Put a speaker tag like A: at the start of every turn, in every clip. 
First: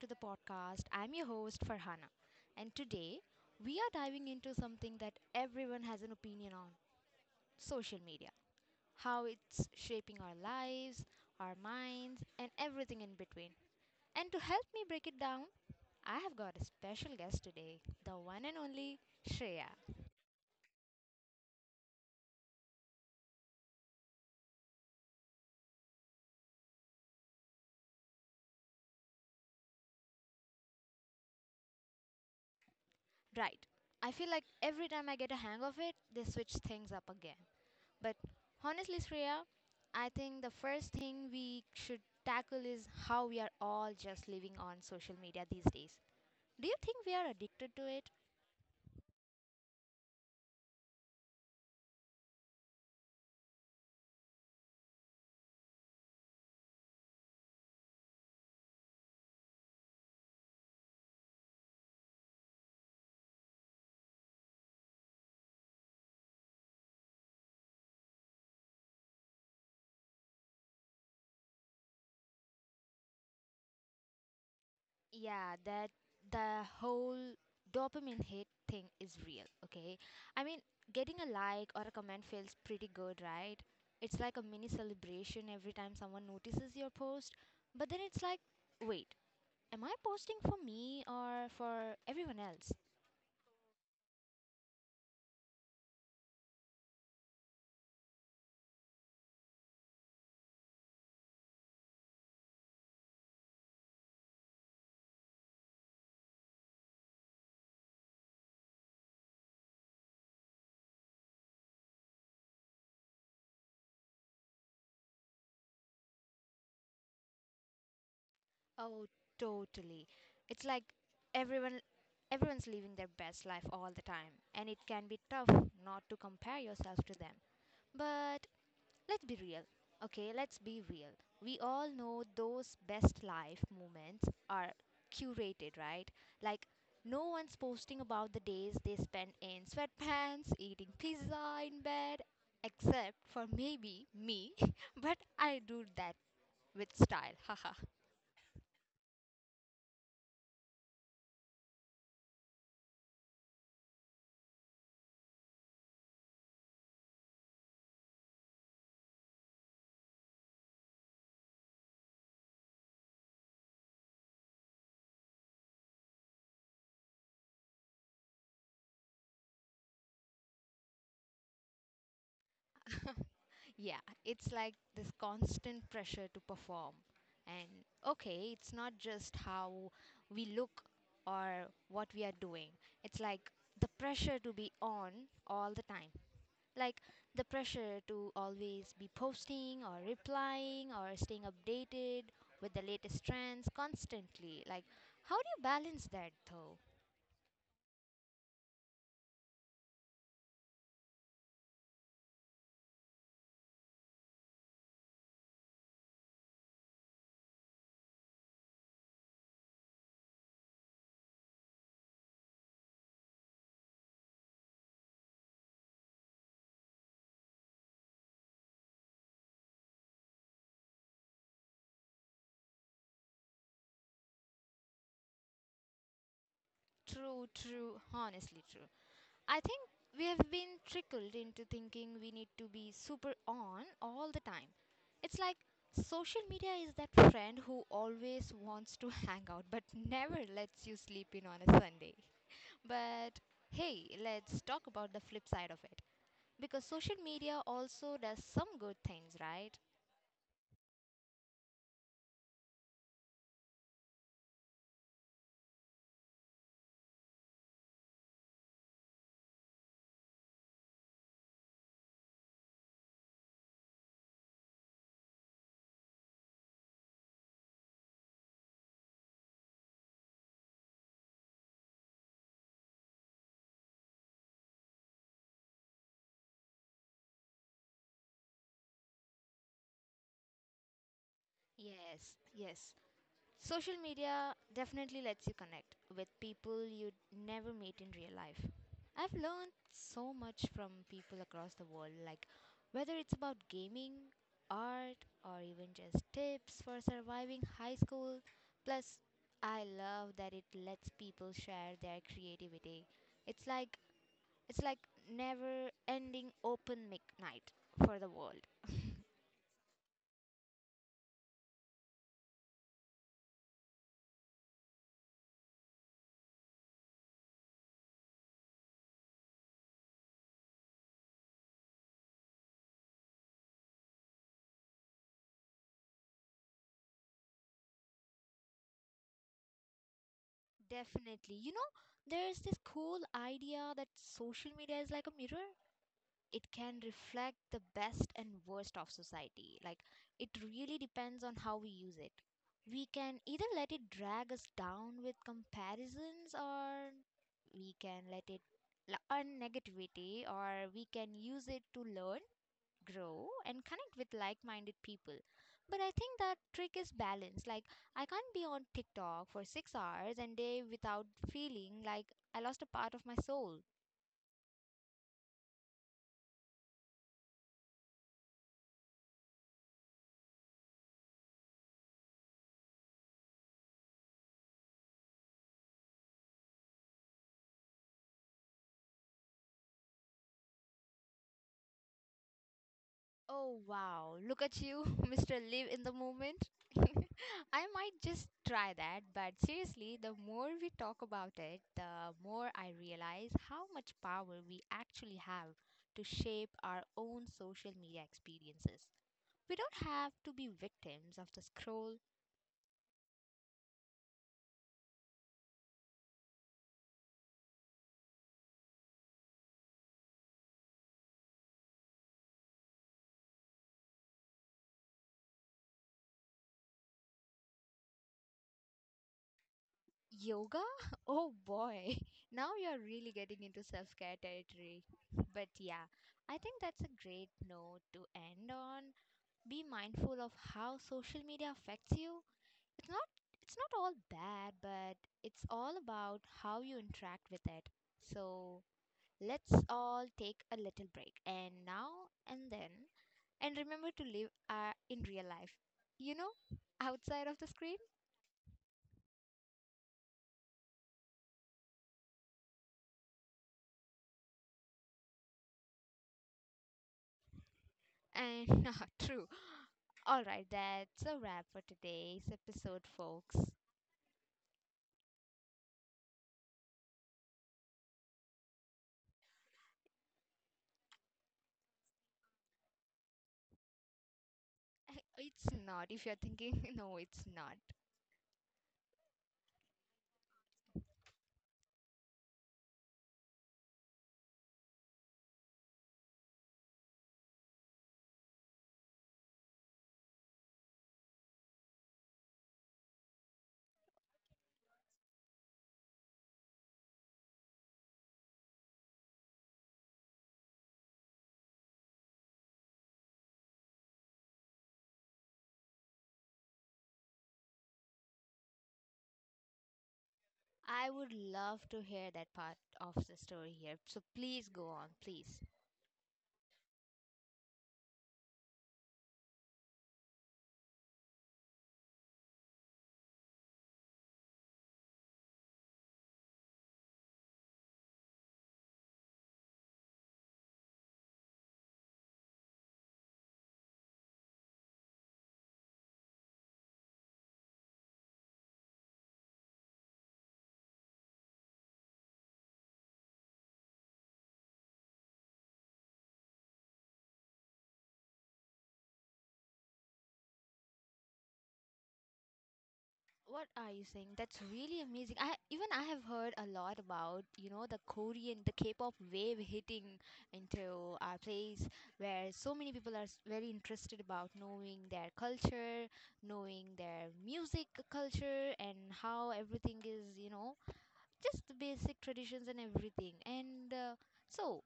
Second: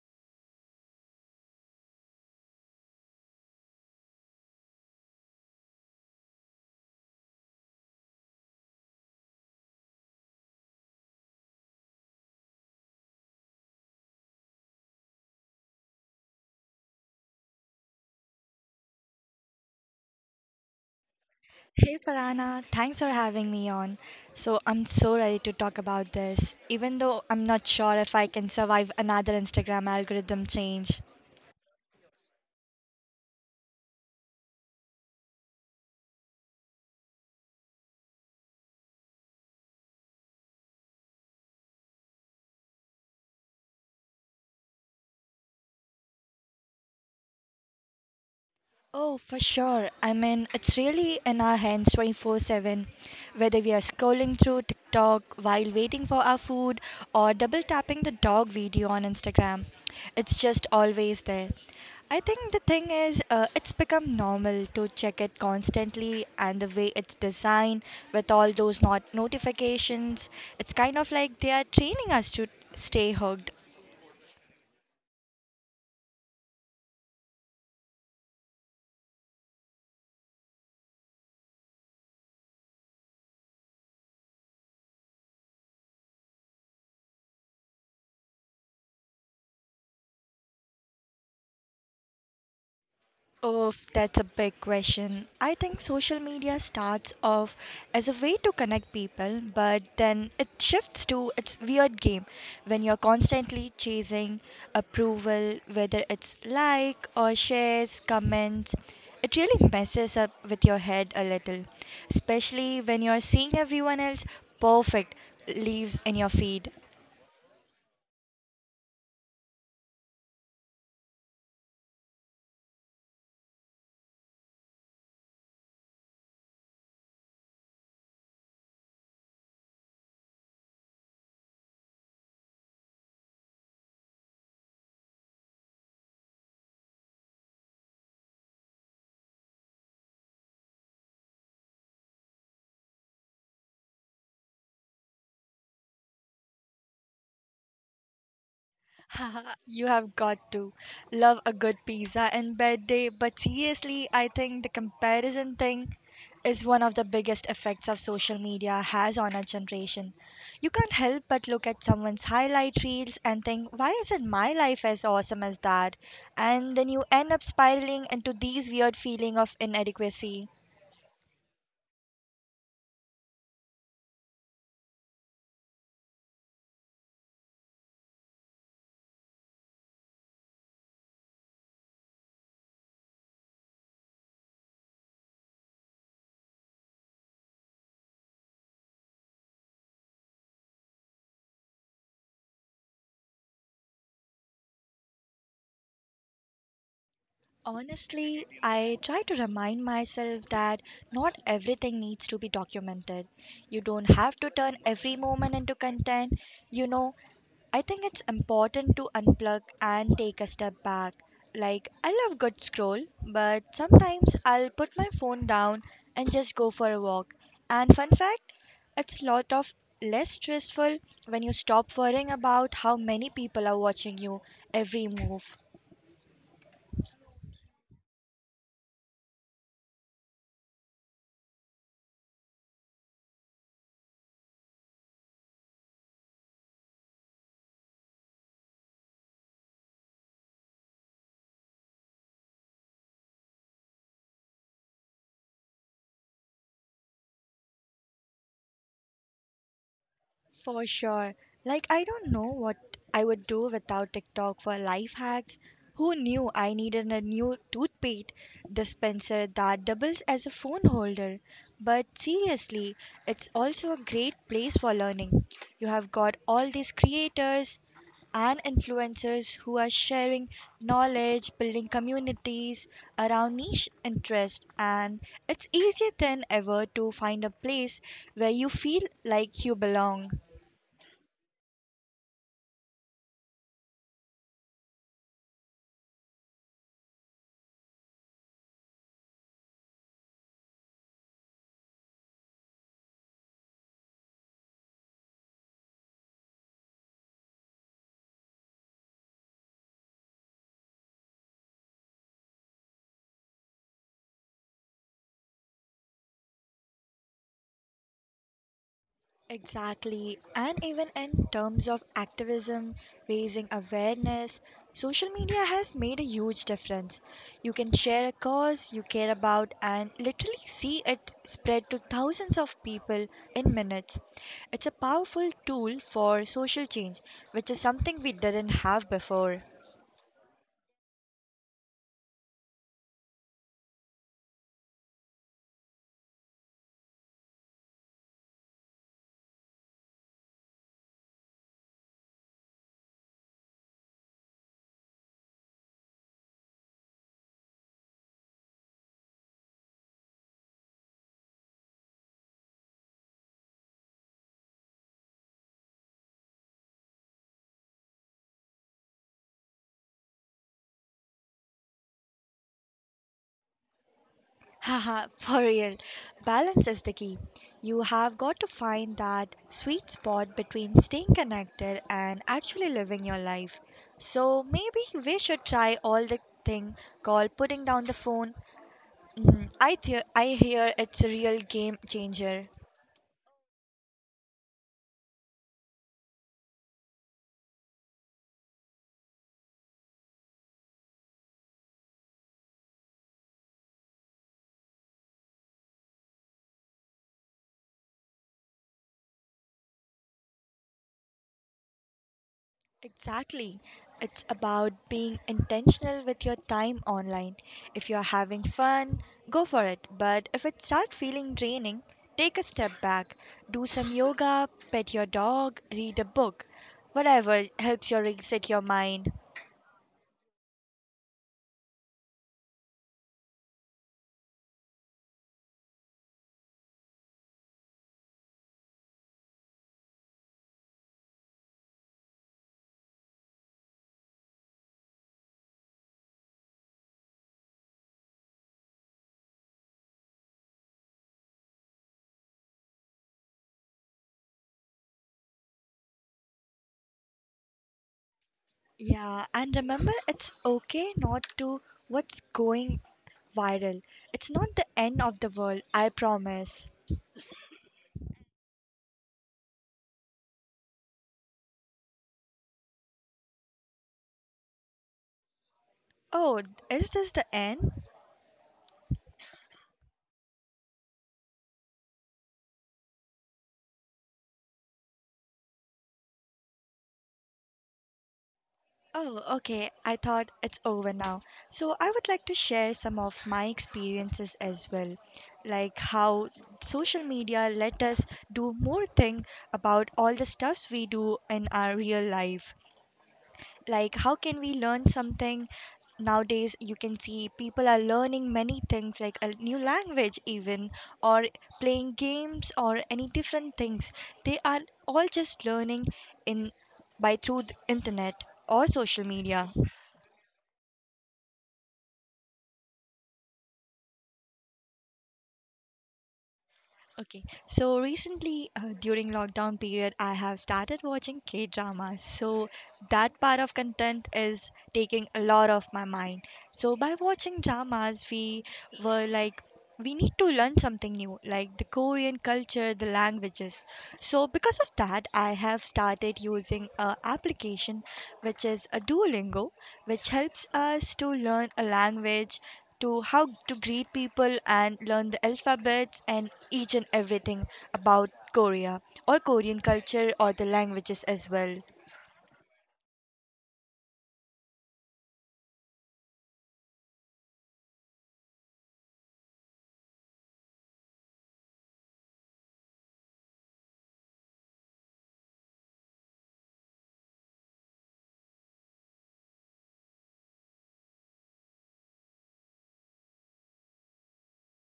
A: to the podcast. I'm your host Farhana, and today we are diving into something that everyone has an opinion on: social media, how it's shaping our lives, our minds, and everything in between. And to help me break it down, I have got a special guest today, the one and only Shreya.
B: Hey Farana, thanks for having me on. So I'm so ready to talk about this, even though I'm not sure if I can survive another Instagram algorithm change.
A: Right, I feel like every time I get a hang of it, they switch things up again. But honestly, Shreya, I think the first thing we should tackle is how we are all just living on social media these days. Do you think we are addicted to it?
B: Oh, for sure. I mean, it's really in our hands 24/7. Whether we are scrolling through TikTok while waiting for our food or double tapping the dog video on Instagram, it's just always there. I think the thing is, it's become normal to check it constantly, and the way it's designed with all those not notifications, it's kind of like they are training us to stay hooked.
A: Yeah, that the whole dopamine hit thing is real, okay? I mean, getting a like or a comment feels pretty good, right? It's like a mini celebration every time someone notices your post. But then it's like, wait, am I posting for me or for everyone else?
B: Oh, that's a big question. I think social media starts off as a way to connect people, but then it shifts to its weird game when you're constantly chasing approval, whether it's like or shares, comments. It really messes up with your head a little, especially when you're seeing everyone else perfect leaves in your feed.
A: Oh, totally. It's like everyone everyone's living their best life all the time, and it can be tough not to compare yourself to them. But let's be real. Okay, let's be real. We all know those best life moments are curated, right? Like no one's posting about the days they spend in sweatpants, eating pizza in bed, except for maybe me, but I do that with style.
B: Haha, you have got to love a good pizza and bed day, but seriously, I think the comparison thing is one of the biggest effects of social media has on our generation. You can't help but look at someone's highlight reels and think, why isn't my life as awesome as that? And then you end up spiraling into these weird feeling of inadequacy.
A: Yeah, it's like this constant pressure to perform. And okay, it's not just how we look or what we are doing, it's like the pressure to be on all the time. Like the pressure to always be posting or replying or staying updated with the latest trends constantly. Like, how do you balance that though?
B: Honestly, I try to remind myself that not everything needs to be documented. You don't have to turn every moment into content. You know, I think it's important to unplug and take a step back. Like, I love good scroll, but sometimes I'll put my phone down and just go for a walk. And fun fact, it's a lot of less stressful when you stop worrying about how many people are watching you every move.
A: True, true, honestly true. I think we have been trickled into thinking we need to be super on all the time. It's like social media is that friend who always wants to hang out but never lets you sleep in on a Sunday. But hey, let's talk about the flip side of it. Because social media also does some good things, right?
B: For sure. Like, I don't know what I would do without TikTok for life hacks. Who knew I needed a new toothpaste dispenser that doubles as a phone holder? But seriously, it's also a great place for learning. You have got all these creators and influencers who are sharing knowledge, building communities around niche interest, and it's easier than ever to find a place where you feel like you belong.
A: Yes, yes. Social media definitely lets you connect with people you'd never meet in real life. I've learned so much from people across the world, like whether it's about gaming, art, or even just tips for surviving high school. Plus, I love that it lets people share their creativity. It's like it's like never ending open mic night for the world.
B: Exactly. And even in terms of activism, raising awareness, social media has made a huge difference. You can share a cause you care about and literally see it spread to thousands of people in minutes. It's a powerful tool for social change, which is something we didn't have before.
A: Definitely. You know, there's this cool idea that social media is like a mirror. It can reflect the best and worst of society. Like it really depends on how we use it. We can either let it drag us down with comparisons or we can on negativity, or we can use it to learn, grow and connect with like-minded people. But I think that trick is balance. Like I can't be on TikTok for 6 hours and day without feeling like I lost a part of my soul.
B: Haha, for real. Balance is the key. You have got to find that sweet spot between staying connected and actually living your life. So maybe we should try all the thing called putting down the phone. Mm, I hear it's a real game changer.
A: Oh wow, look at you, Mr. Live in the moment. I might just try that, but seriously, the more we talk about it, the more I realize how much power we actually have to shape our own social media experiences. We don't have to be victims of the scroll.
B: Exactly. It's about being intentional with your time online. If you're having fun, go for it. But if it starts feeling draining, take a step back. Do some yoga, pet your dog, read a book. Whatever helps you reset your mind.
A: Yoga? Oh boy, now you're really getting into self care territory. But yeah, I think that's a great note to end on. Be mindful of how social media affects you. It's not it's not all bad, but it's all about how you interact with it. So let's all take a little break and now and then and remember to live in real life. You know, outside of the screen.
B: Yeah, and remember it's okay not to what's going viral. It's not the end of the world, I promise.
A: And ah, true. All right, that's a wrap for today's episode, folks.
B: Oh, is this the end?
A: It's not if you're thinking no, it's not.
B: Oh, okay. I thought it's over now. So I would like to share some of my experiences as well, like how social media let us do more thing about all the stuffs we do in our real life. Like how can we learn something? Nowadays, you can see people are learning many things like a new language even or playing games or any different things. They are all just learning in by through the internet or social media.
A: I would love to hear that part of the story here. So please go on, please.
B: Okay, so recently during lockdown period, I have started watching K dramas. So that part of content is taking a lot of my mind. So by watching dramas, we were like, we need to learn something new, like the Korean culture, the languages. So because of that, I have started using a application which is a Duolingo which helps us to learn a language, to how to greet people and learn the alphabets and each and everything about Korea or Korean culture or the languages as well.
A: What are you saying? That's really amazing. I have heard a lot about, you know, the Korean, the K-pop wave hitting into our place where so many people are very interested about knowing their culture, knowing their music culture and how everything is, you know, just the basic traditions and everything. And so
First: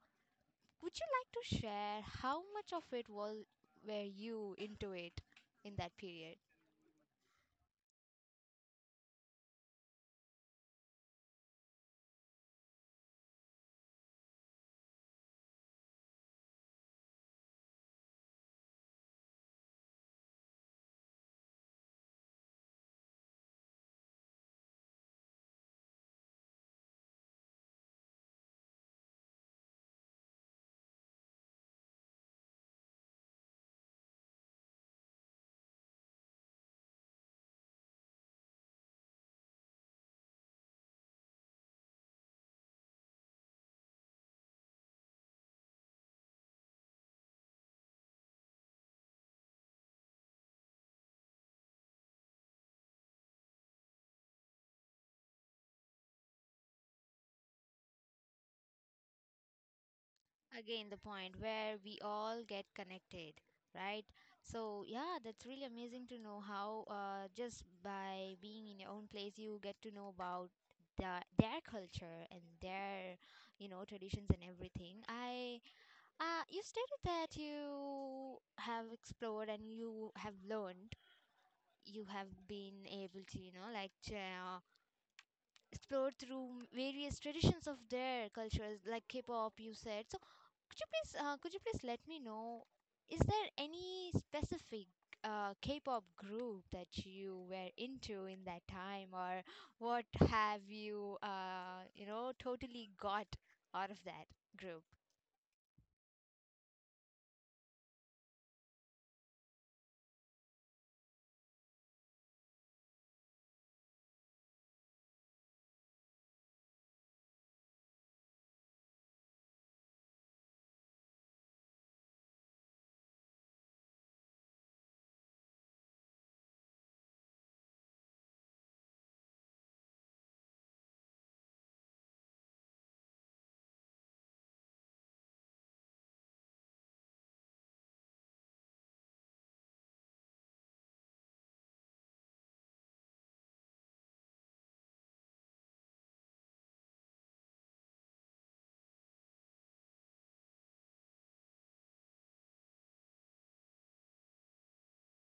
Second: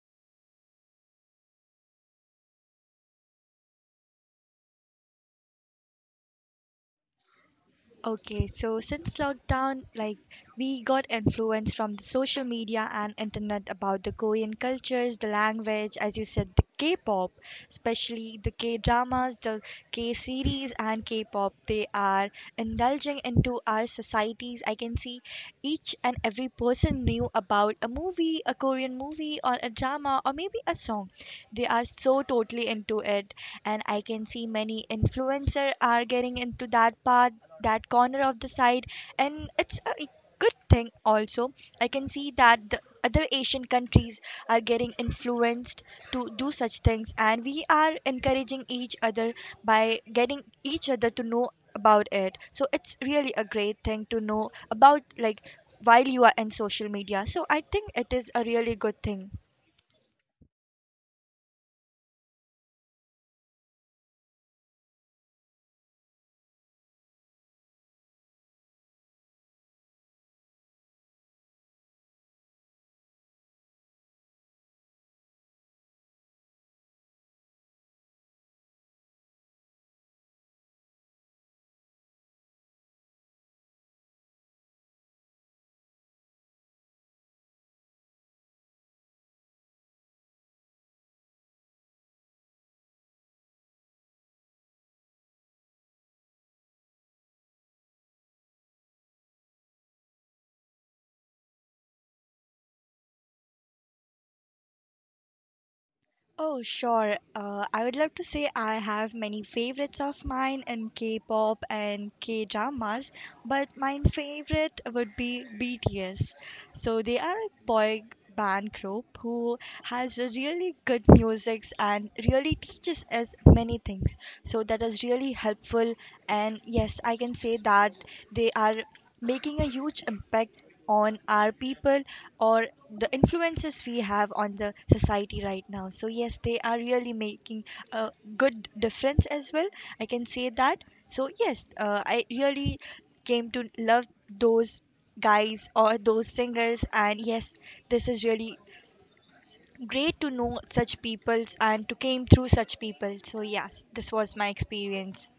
A: would you like to share how much of it was were you into it in that period?
B: Okay, so since lockdown, like we got influence from the social media and internet about the Korean cultures, the language, as you said, the K-pop, especially the K-dramas, the K-series, and K-pop. They are indulging into our societies. I can see each and every person knew about a movie, a Korean movie, or a drama, or maybe a song. They are so totally into it, and I can see many influencer are getting into that part that corner of the side, and it's a good thing also. I can see that the other Asian countries are getting influenced to do such things, and we are encouraging each other by getting each other to know about it. So it's really a great thing to know about, like while you are in social media. So I think it is a really good thing.
A: Again, the point where we all get connected, right? So yeah, that's really amazing to know how just by being in your own place, you get to know about the, their culture and their, you know, traditions and everything. I you stated that you have explored and you have learned you have been able to, you know, like explored through various traditions of their cultures, like K-pop, you said. So could you please let me know, is there any specific K-pop group that you were into in that time, or what have you, you know, totally got out of that group?
B: Oh, sure. I would love to say I have many favorites of mine in K-pop and K-dramas, but my favorite would be BTS. So they are a boy band group who has a really good musics and really teaches us many things. So that is really helpful. And yes, I can say that they are making a huge impact on our people or the influences we have on the society right now. So, yes, they are really making a good difference as well. I can say that. So, yes, I really came to love those guys or those singers, and yes, this is really great to know such peoples and to came through such people. So yes, this was my experience.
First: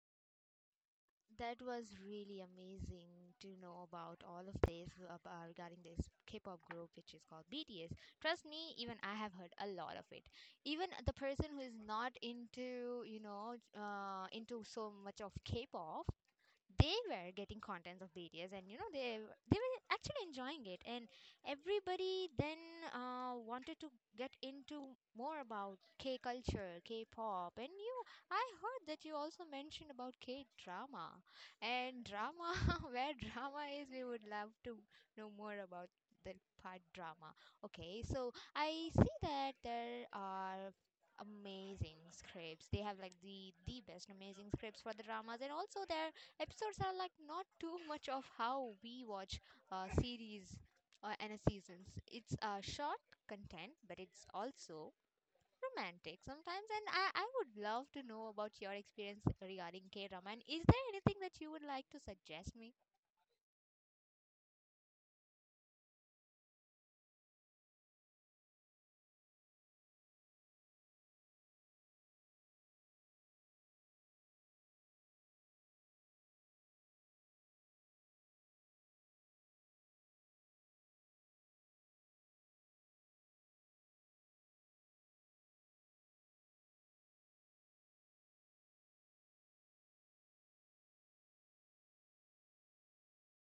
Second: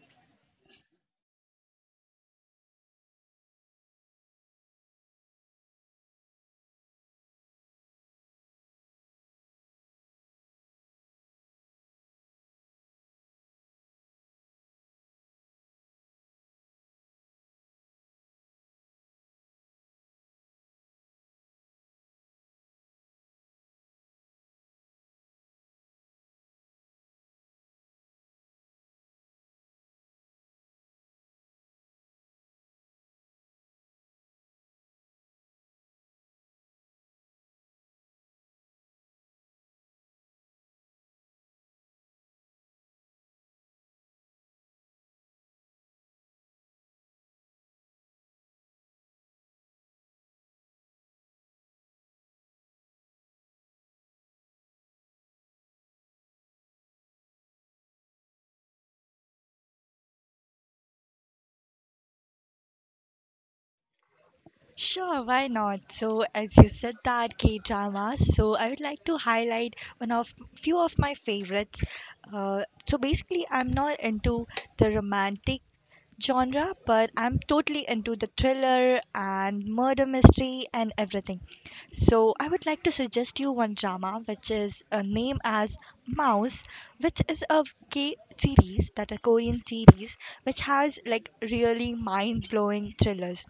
A: That was really amazing to know about all of this regarding this K-pop group, which is called BTS. Trust me, even I have heard a lot of it. Even the person who is not into, you know, into so much of K-pop, they were getting contents of videos, and you know they were actually enjoying it, and everybody then wanted to get into more about K culture, K-pop, and you. I heard that you also mentioned about K-drama, and drama where drama is, we would love to know more about the part drama. Okay, so I see that there are amazing scripts they have, like the best amazing scripts for the dramas, and also there episodes are like not too much of how we watch series and seasons. It's short content, but it's also romantic sometimes. And I would love to know about your experience regarding K drama. And is there anything that you would like to suggest me?
B: Sure, why not? So, as you said that K dramas, so I would like to highlight one of few of my favorites. Uh, so basically, I'm not into the romantic genre, but I'm totally into the thriller and murder mystery and everything. So I would like to suggest you one drama which is named as Mouse, which is a K series, that a Korean series which has like really mind blowing thrillers.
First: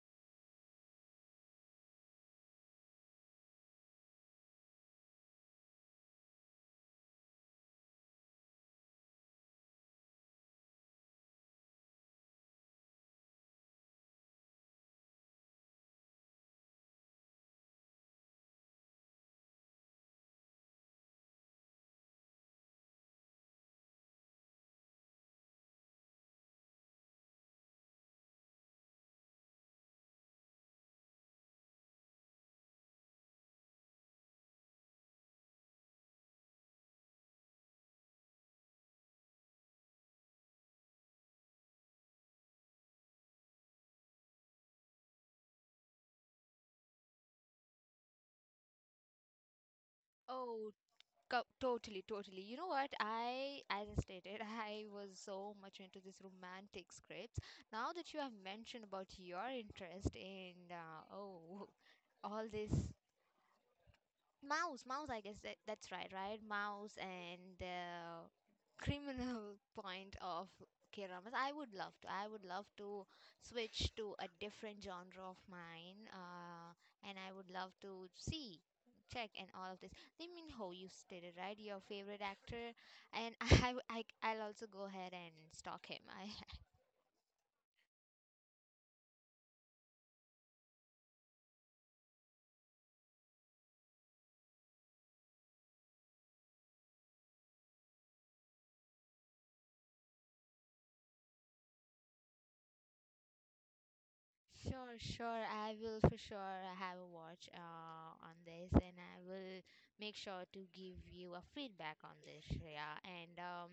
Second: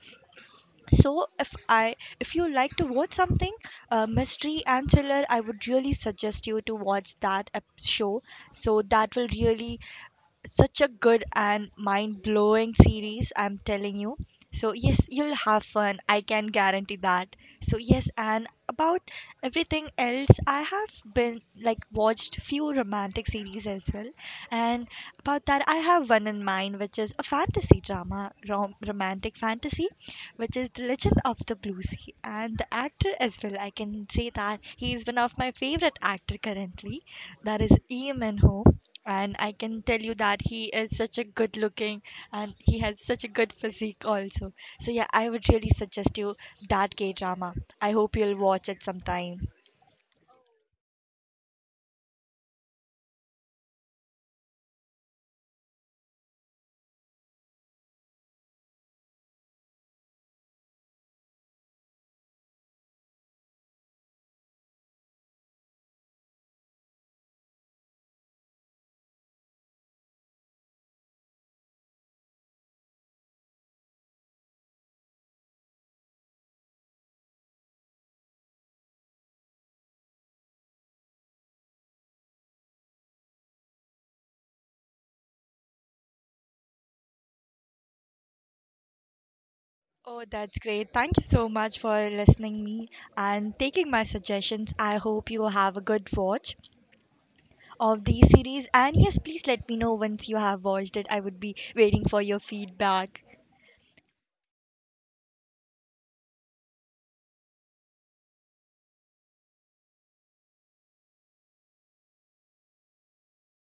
B: So if I if you like to watch something mystery and thriller, I would really suggest you to watch that show. So that will really such a good and mind-blowing series, I'm telling you. So yes, you'll have fun, I can guarantee that. So yes, and about everything else, I have been like watched few romantic series as well, and about that I have one in mind, which is a fantasy drama, romantic fantasy, which is the Legend of the Blue Sea. And the actor as well, I can say that he is one of my favorite actor currently, that is Eamon Ho. And I can tell you that he is such a good looking and he has such a good physique also. So yeah, I would really suggest you that K drama. I hope you'll watch it sometime.
A: Oh, totally, totally. You know what? I, as I stated, I was so much into this romantic scripts. Now that you have mentioned about your interest in, all this Mouse, mouse, I guess that, that's right, right? Mouse and criminal point of K-dramas. I would love to. I would love to switch to a different genre of mine, and I would love to see, check, and all of this. Lee Min Ho, you stated right, your favorite actor, and I will also go ahead and stalk him. I,
B: Oh, that's great. Thank you so much for listening me and taking my suggestions. I hope you have a good watch of the series, and yes, please let me know once you have watched it. I would be waiting for your feedback.
A: sure, sure. I will for sure have a watch on this and I will make sure to give you a feedback on this, Shreya. And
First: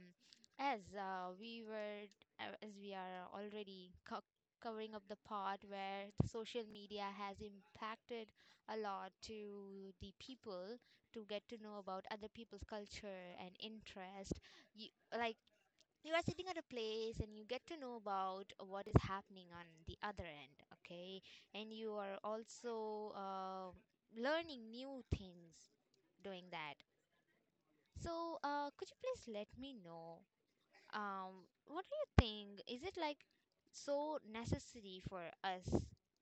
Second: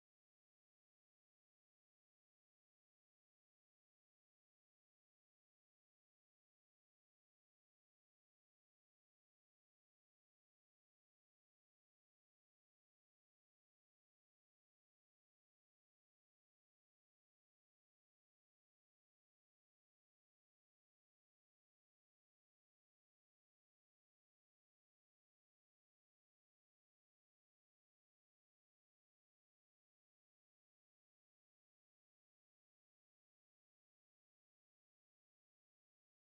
A: as as we are already covering up the part where the social media has impacted a lot to the people to get to know about other people's culture and interest. You, like you are sitting at a place and you get to know about what is happening on the other end, okay, and you are also learning new things doing that. So could you please let me know, what do you think, is it like so necessary for us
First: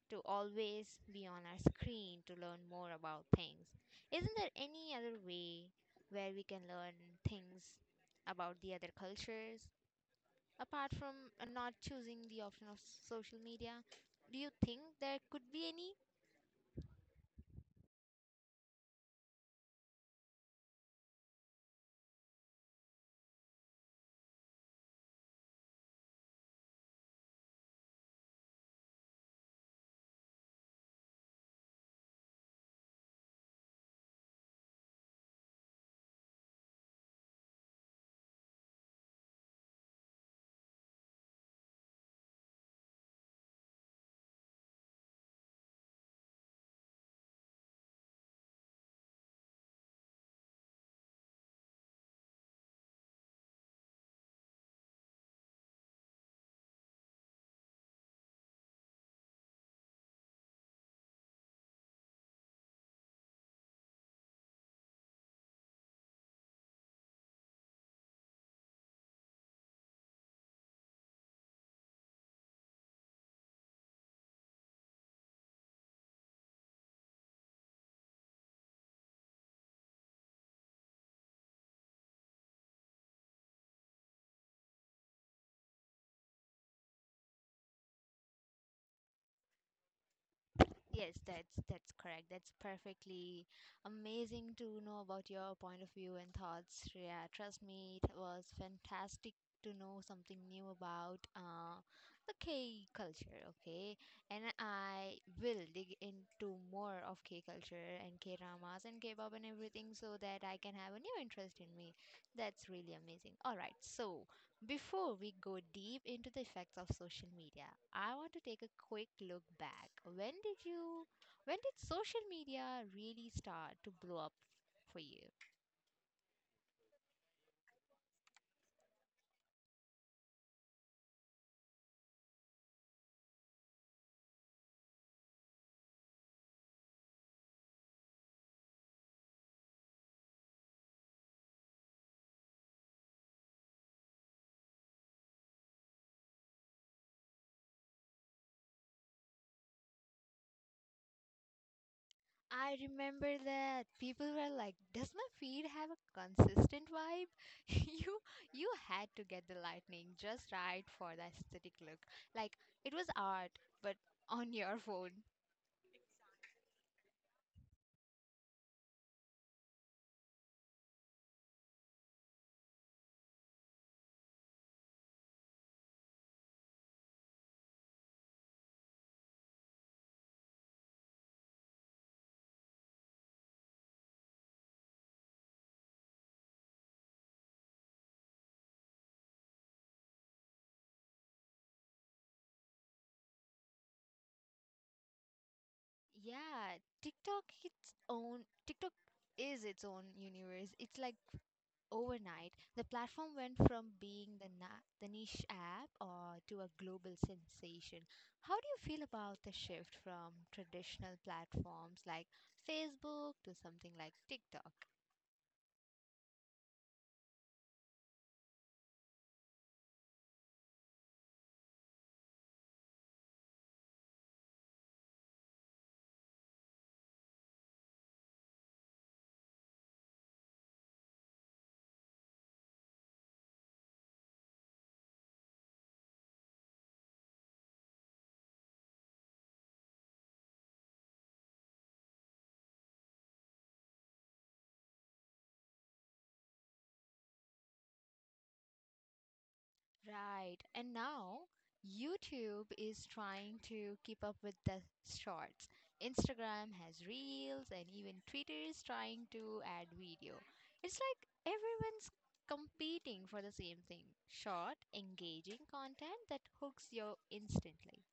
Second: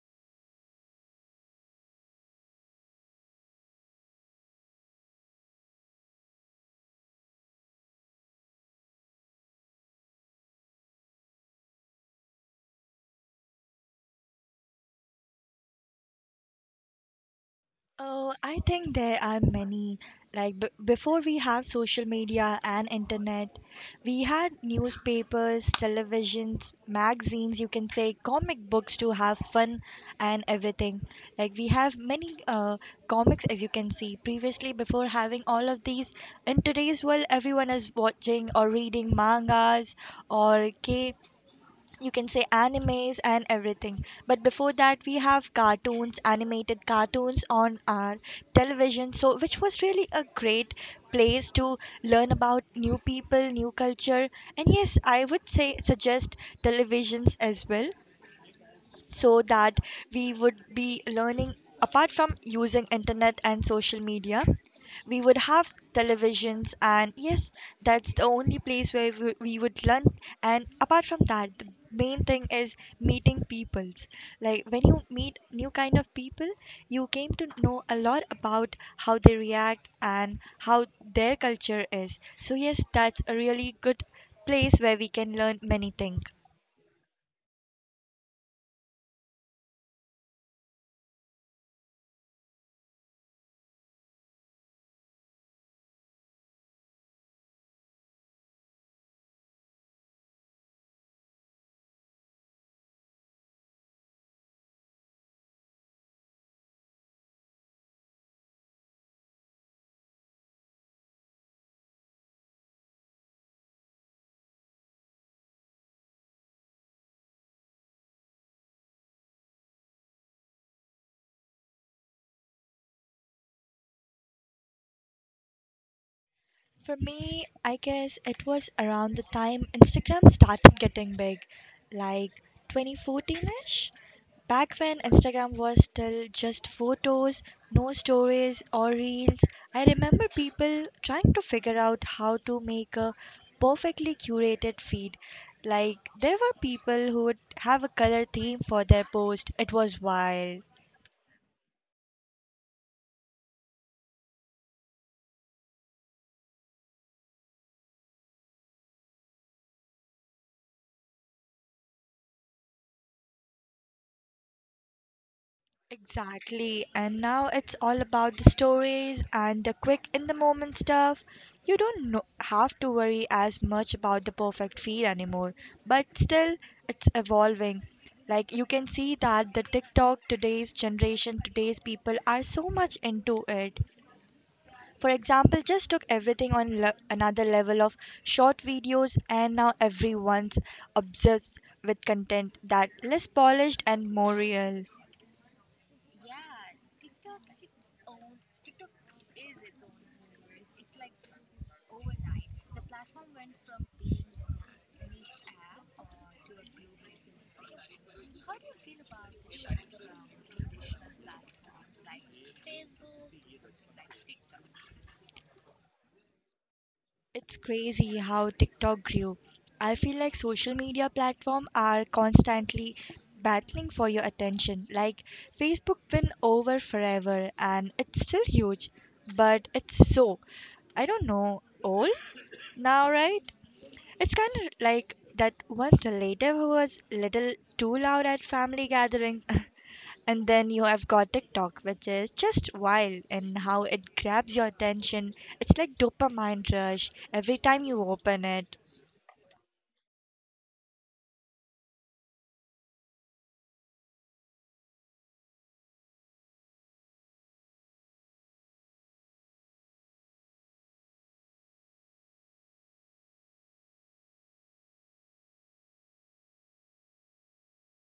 A: to always be on our screen to learn more about things? Isn't there any other way where we can learn things about the other cultures apart from not choosing the option of social media? Do you think there could be any?
B: Oh, I think there are many. Like before we have social media and internet, we had newspapers, televisions, magazines, you can say comic books to have fun and everything. Like we have many comics as you can see. Previously, before having all of these, in today's world, everyone is watching or reading mangas or K, you can say animes and everything. But before that we have cartoons, animated cartoons on our television, so which was really a great place to learn about new people, new culture. And yes, I would say suggest televisions as well, so that we would be learning apart from using internet and social media. We would have televisions, and yes, that's the only place where we would learn. And apart from that, the main thing is meeting peoples. Like when you meet new kind of people, you came to know a lot about how they react and how their culture is. So yes, that's a really good place where we can learn many things.
A: Yes, that's correct. That's perfectly amazing to know about your point of view and thoughts, Shreya. Trust me, it was fantastic to know something new about the K culture. Okay, and I will dig into more of K culture and K dramas and K pop and everything so that I can have a new interest in me. That's really amazing. All right, so before we go deep into the effects of social media, I want to take a quick look back. When did social media really start to blow up for you?
B: For me, I guess it was around the time Instagram started getting big, like 2014 ish. Back when Instagram was still just photos, no stories or reels, I remember people trying to figure out how to make a perfectly curated feed. Like, there were people who would have a color theme for their post. It was wild.
A: I remember that people were like, "Does my feed have a consistent vibe?" you you had to get the lightning just right for the aesthetic look. Like it was art, but on your phone.
B: Exactly. And now it's all about the stories and the quick in the moment stuff. You don't know, have to worry as much about the perfect feed anymore, but still, it's evolving. Like you can see that the TikTok, today's generation, today's people are so much into it. For example, just took everything on another level of short videos, and now everyone's obsessed with content that less polished and more real.
A: Yeah, TikTok is its own universe. It's like overnight, the platform went from being the niche app or to a global sensation. How do you feel about the shift from traditional platforms like Facebook to something like TikTok?
B: It's crazy how TikTok grew. I feel like social media platforms are constantly battling for your attention. Like Facebook win over forever and it's still huge, but it's so, I don't know, old now, right? It's kind of like that one relative who was little too loud at family gatherings And then you have got TikTok, which is just wild and how it grabs your attention. It's like dopamine rush every time you open it.
A: Right. And now YouTube is trying to keep up with the shorts. Instagram has reels, and even Twitter is trying to add video. It's like everyone's competing for the same thing: short, engaging content that hooks you instantly.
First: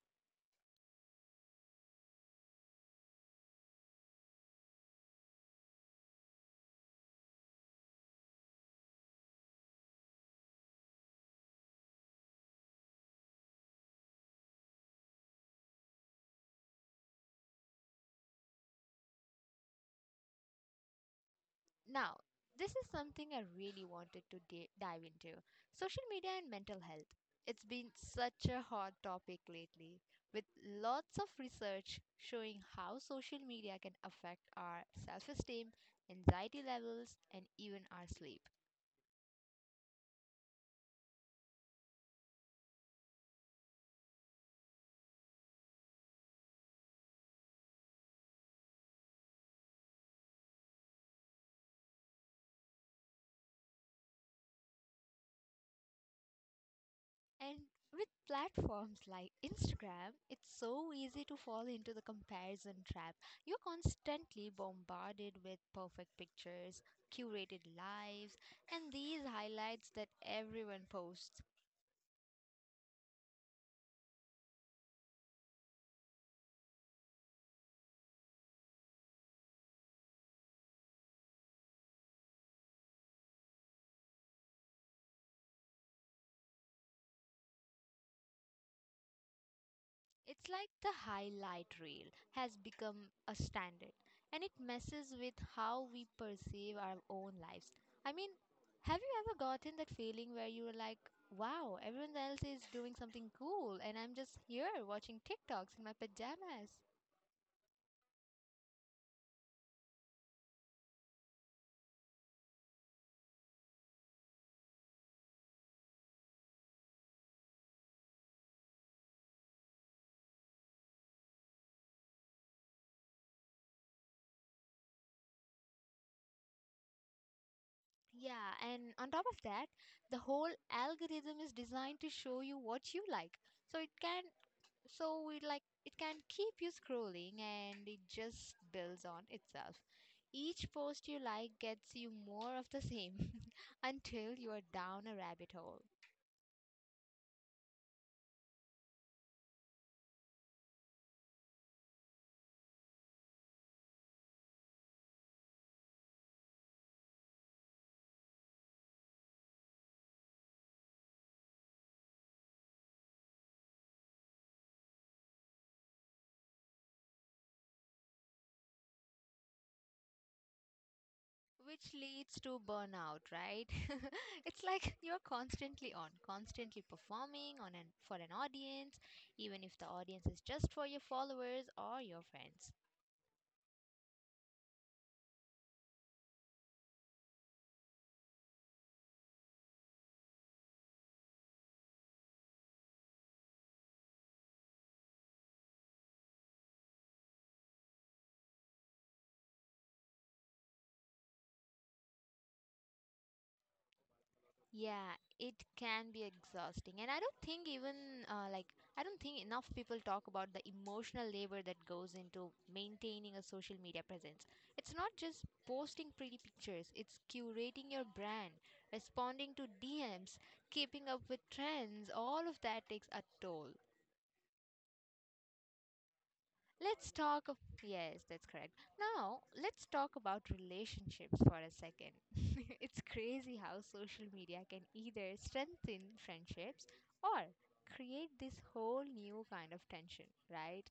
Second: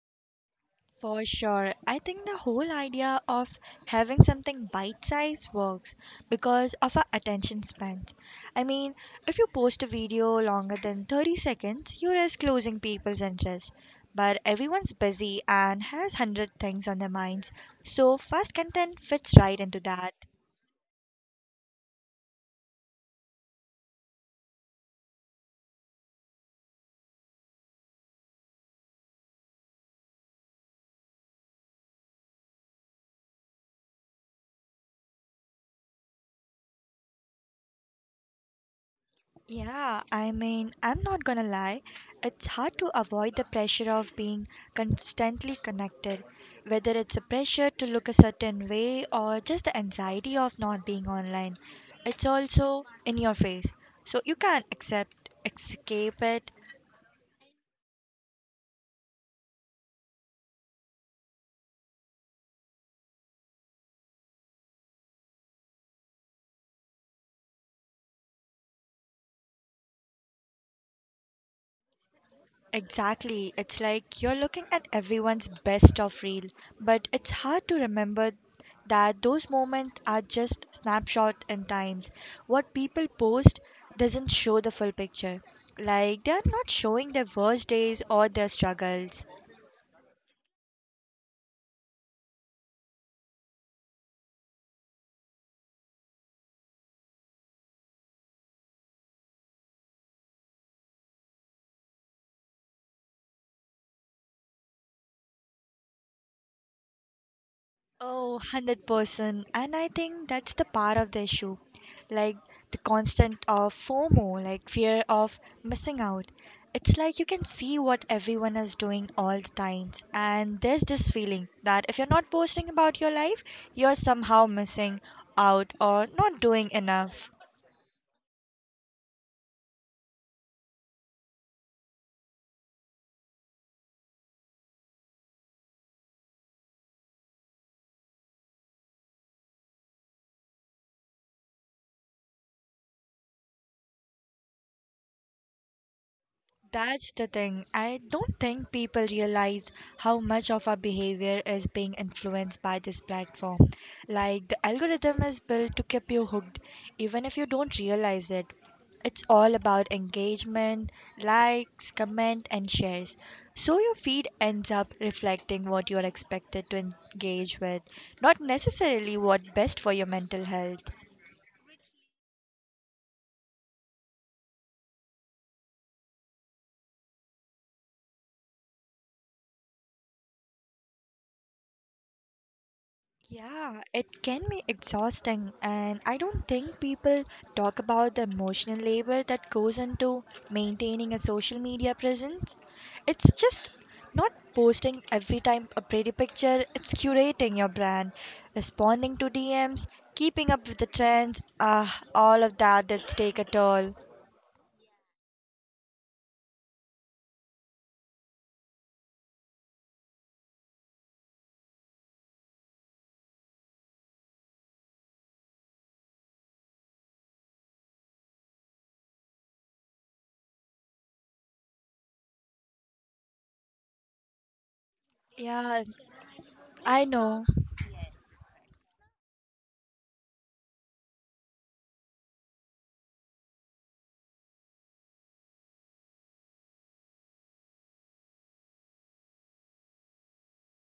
B: For sure. I think the whole idea of having something bite size works because of our attention spans. I mean, if you post a video longer than 30 seconds, you risk losing people's interest. But everyone's busy and has 100 things on their minds, so fast content fits right into that.
A: Now, this is something I really wanted to dive into: social media and mental health. It's been such a hot topic lately, with lots of research showing how social media can affect our self esteem, anxiety levels, and even our sleep.
B: Yeah, I mean, I'm not gonna lie, it's hard to avoid the pressure of being constantly connected, whether it's a pressure to look a certain way or just the anxiety of not being online. It's also in your face, so you can't accept escape it.
A: And with platforms like Instagram, it's so easy to fall into the comparison trap. You're constantly bombarded with perfect pictures, curated lives, and these highlights that everyone posts.
B: Exactly. It's like you're looking at everyone's best of reel, but it's hard to remember that those moments are just snapshot in times. What people post doesn't show the full picture. Like they're not showing their worst days or their struggles.
A: It's like the highlight reel has become a standard and it messes with how we perceive our own lives. I mean, have you ever gotten that feeling where you were like, wow, everyone else is doing something cool and I'm just here watching TikToks in my pajamas?
B: Oh, 100%. And I think that's the part of the issue. Like the constant of FOMO, like fear of missing out. It's like you can see what everyone is doing all the time, and there's this feeling that if you're not posting about your life, you're somehow missing out or not doing enough.
A: Yeah, and on top of that, the whole algorithm is designed to show you what you like. So it can so we like it can keep you scrolling and it just builds on itself, each post you like gets you more of the same until you are down a rabbit hole,
B: That's the thing. I don't think people realize how much of our behavior is being influenced by this platform. Like, the algorithm is built to keep you hooked, even if you don't realize it. It's all about engagement, likes, comment, and shares. So your feed ends up reflecting what you're expected to engage with, not necessarily what best for your mental health.
A: which leads to burnout, right? It's like you're constantly performing on an for an audience, even if the audience is just for your followers or your friends.
B: Yeah, it can be exhausting, and I don't think people talk about the emotional labor that goes into maintaining a social media presence. It's just not posting every time a pretty picture, it's curating your brand, responding to DMs, keeping up with the trends. Ah, all of that that's take a toll.
A: Yeah, it can be exhausting. And I don't think even like I don't think enough people talk about the emotional labor that goes into maintaining a social media presence. It's not just posting pretty pictures, it's curating your brand, responding to DMs, keeping up with trends. All of that takes a toll.
B: Yeah, I
A: Let's
B: know.
A: talk of yes, that's correct. Now, let's talk about relationships for a second. It's crazy how social media can either strengthen friendships or create this whole new kind of tension, right?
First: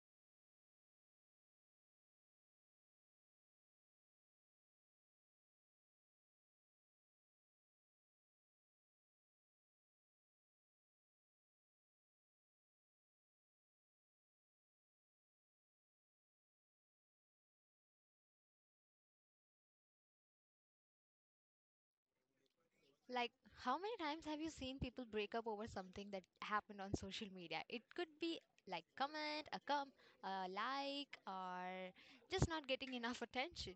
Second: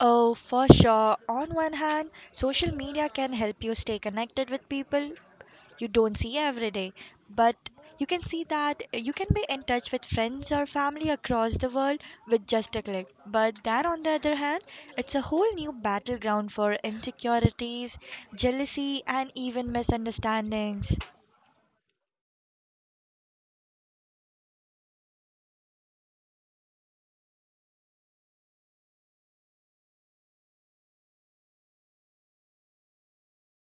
B: Oh, for sure. On one hand, social media can help you stay connected with people you don't see every day, but you can see that you can be in touch with friends or family across the world with just a click. But that, on the other hand, it's a whole new battleground for insecurities, jealousy, and even misunderstandings.
A: Like, how many times have you seen people break up over something that happened on social media? It could be like a like, or just not getting enough attention.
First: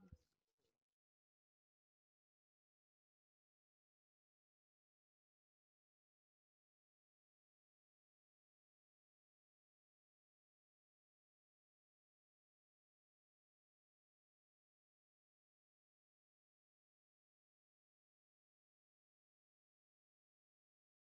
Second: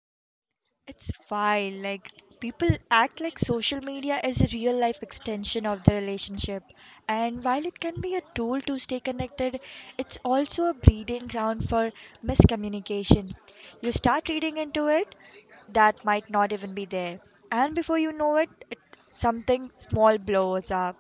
B: It's fine. Like people act like social media is a real life extension of the relationship. And while it can be a tool to stay connected, it's also a breeding ground for miscommunication. You start reading into it that might not even be there. And before you know it, it something small blows up.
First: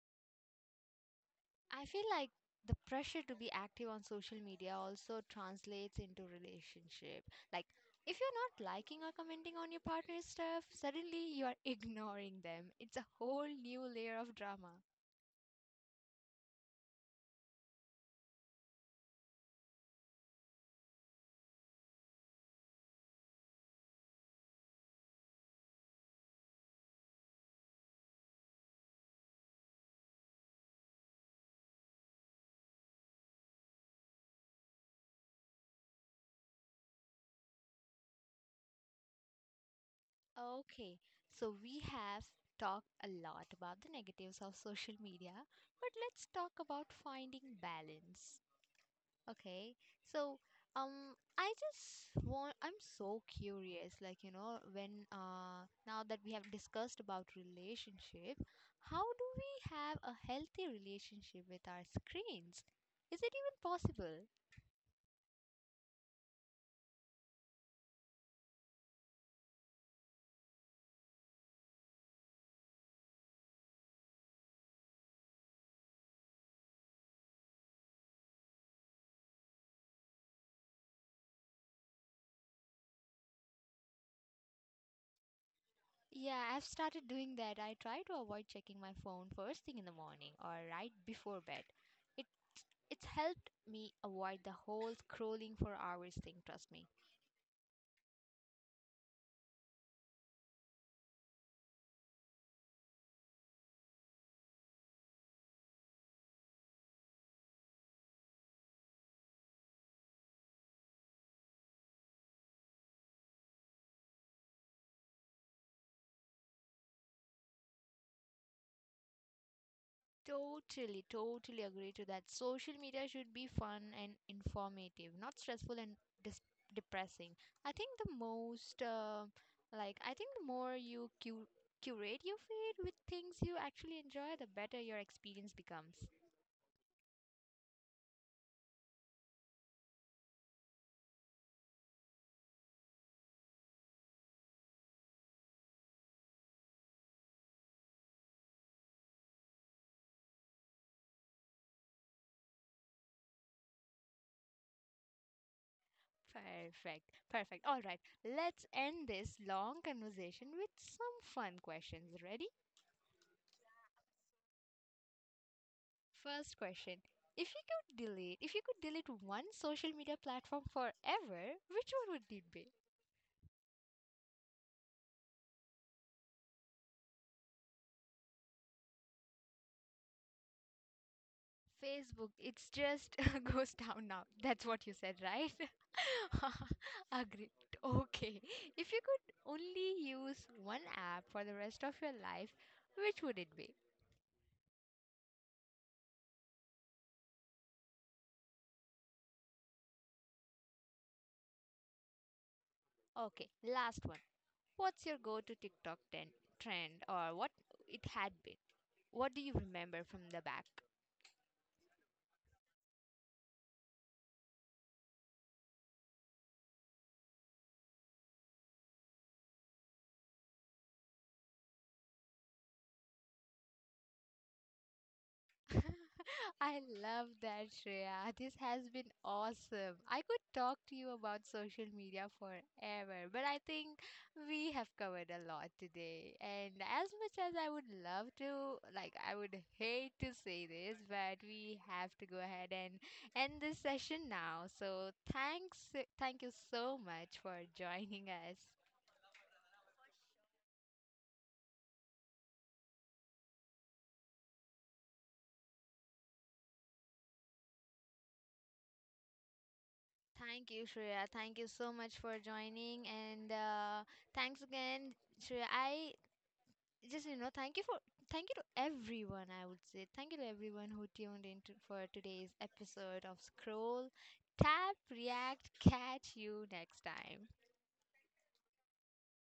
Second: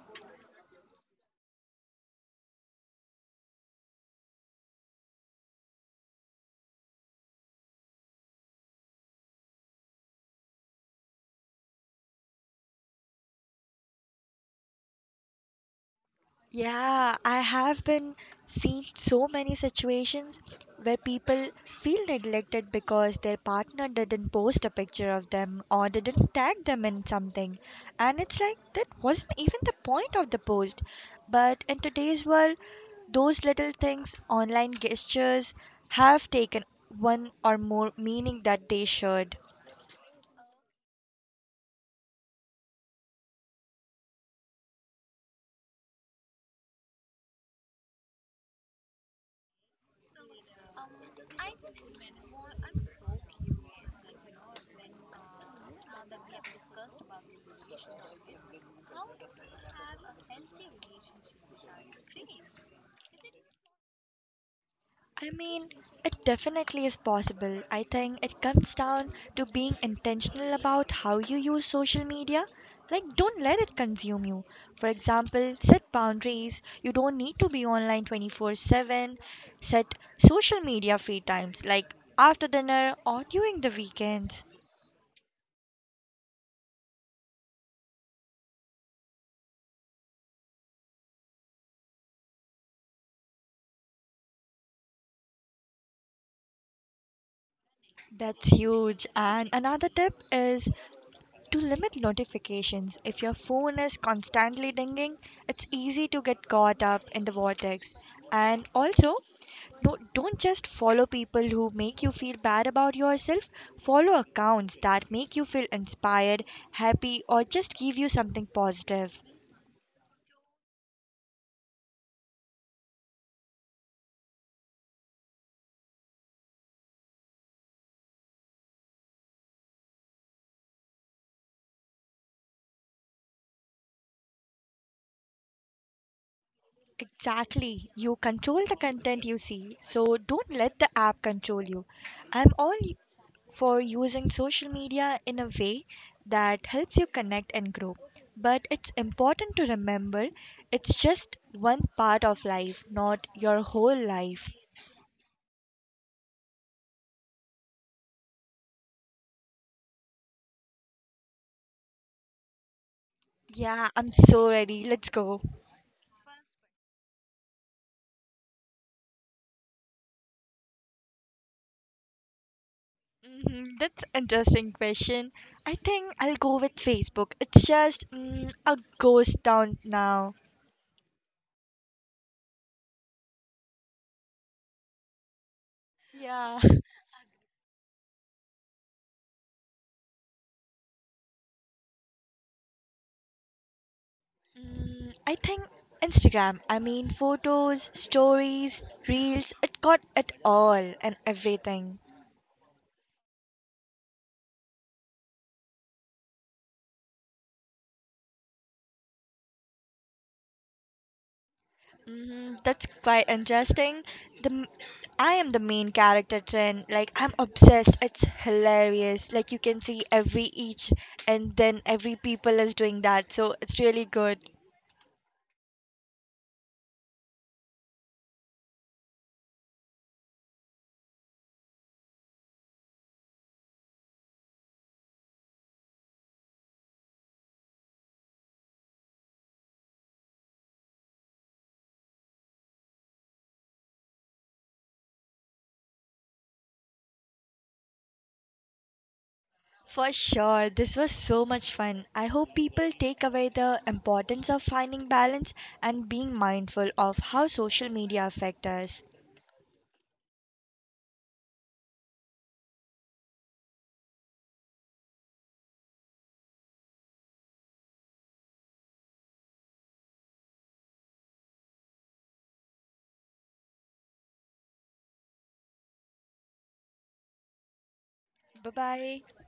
A: I feel like the pressure to be active on social media also translates into relationship. Like if you're not liking or commenting on your partner's stuff, suddenly you are ignoring them. It's a whole new layer of drama.
B: Yeah, I have been seen so many situations where people feel neglected because their partner didn't post a picture of them or didn't tag them in something. And it's like that wasn't even the point of the post. But in today's world, those little things, online gestures, have taken one or more meaning that they should.
A: Okay, so we have talked a lot about the negatives of social media, but let's talk about finding balance. Okay. So, I'm so curious, like, when, now that we have discussed about relationship, how do we have a healthy relationship with our screens? Is it even possible?
B: I mean, it definitely is possible. I think it comes down to being intentional about how you use social media. Like, don't let it consume you. For example, set boundaries. You don't need to be online 24/7. Set social media free times, like after dinner or during the weekends.
A: Yeah, I've started doing that. I try to avoid checking my phone first thing in the morning or right before bed. It it's helped me avoid the whole scrolling for hours thing, trust me.
B: That's huge. And another tip is to limit notifications, if your phone is constantly dinging, it's easy to get caught up in the vortex. And also, no, don't just follow people who make you feel bad about yourself. Follow accounts that make you feel inspired, happy, or just give you something positive.
A: Totally, totally agree to that. Social media should be fun and informative, not stressful and dis- depressing. I think I think the more you curate your feed with things you actually enjoy, the better your experience becomes.
B: Exactly. You control the content you see, so don't let the app control you. I'm all for using social media in a way that helps you connect and grow. But it's important to remember it's just one part of life, not your whole life.
A: Perfect, perfect. All right, let's end this long conversation with some fun questions. Ready?
B: Yeah, I'm so ready. Let's go.
A: First question. If you could delete one social media platform forever, which one would it be?
B: Mhm, that's interesting question. I think I'll go with Facebook. It's just a ghost town now.
A: Facebook, it's just goes down now. That's what you said, right?
B: Yeah.
A: Agreed. Okay. If you could only use one app for the rest of your life, which would it be?
B: Mm, I think Instagram. I mean, photos, stories, reels, it got it all and everything.
A: Okay, last one. What's your go to TikTok trend, or what it had been? What do you remember from the back?
B: Hmm, that's quite interesting. The m- I am the main character trend. Like I'm obsessed. It's hilarious. Like you can see every each and then every people is doing that. So it's really good.
A: I love that, Shreya. This has been awesome. I could talk to you about social media forever, but I think we have covered a lot today. And as much as I would love to, like, I would hate to say this, but we have to go ahead and end this session now. So thank you so much for joining us.
B: For sure, this was so much fun. I hope people take away the importance of finding balance and being mindful of how social media affect us.
A: Thank you, Shreya. Thank you so much for joining and. Thanks again, Shreya. I just you know thank you for thank you to everyone, I would say thank you to everyone who tuned in for today's episode of Scroll Tap React. Catch you next time.
B: Bye bye.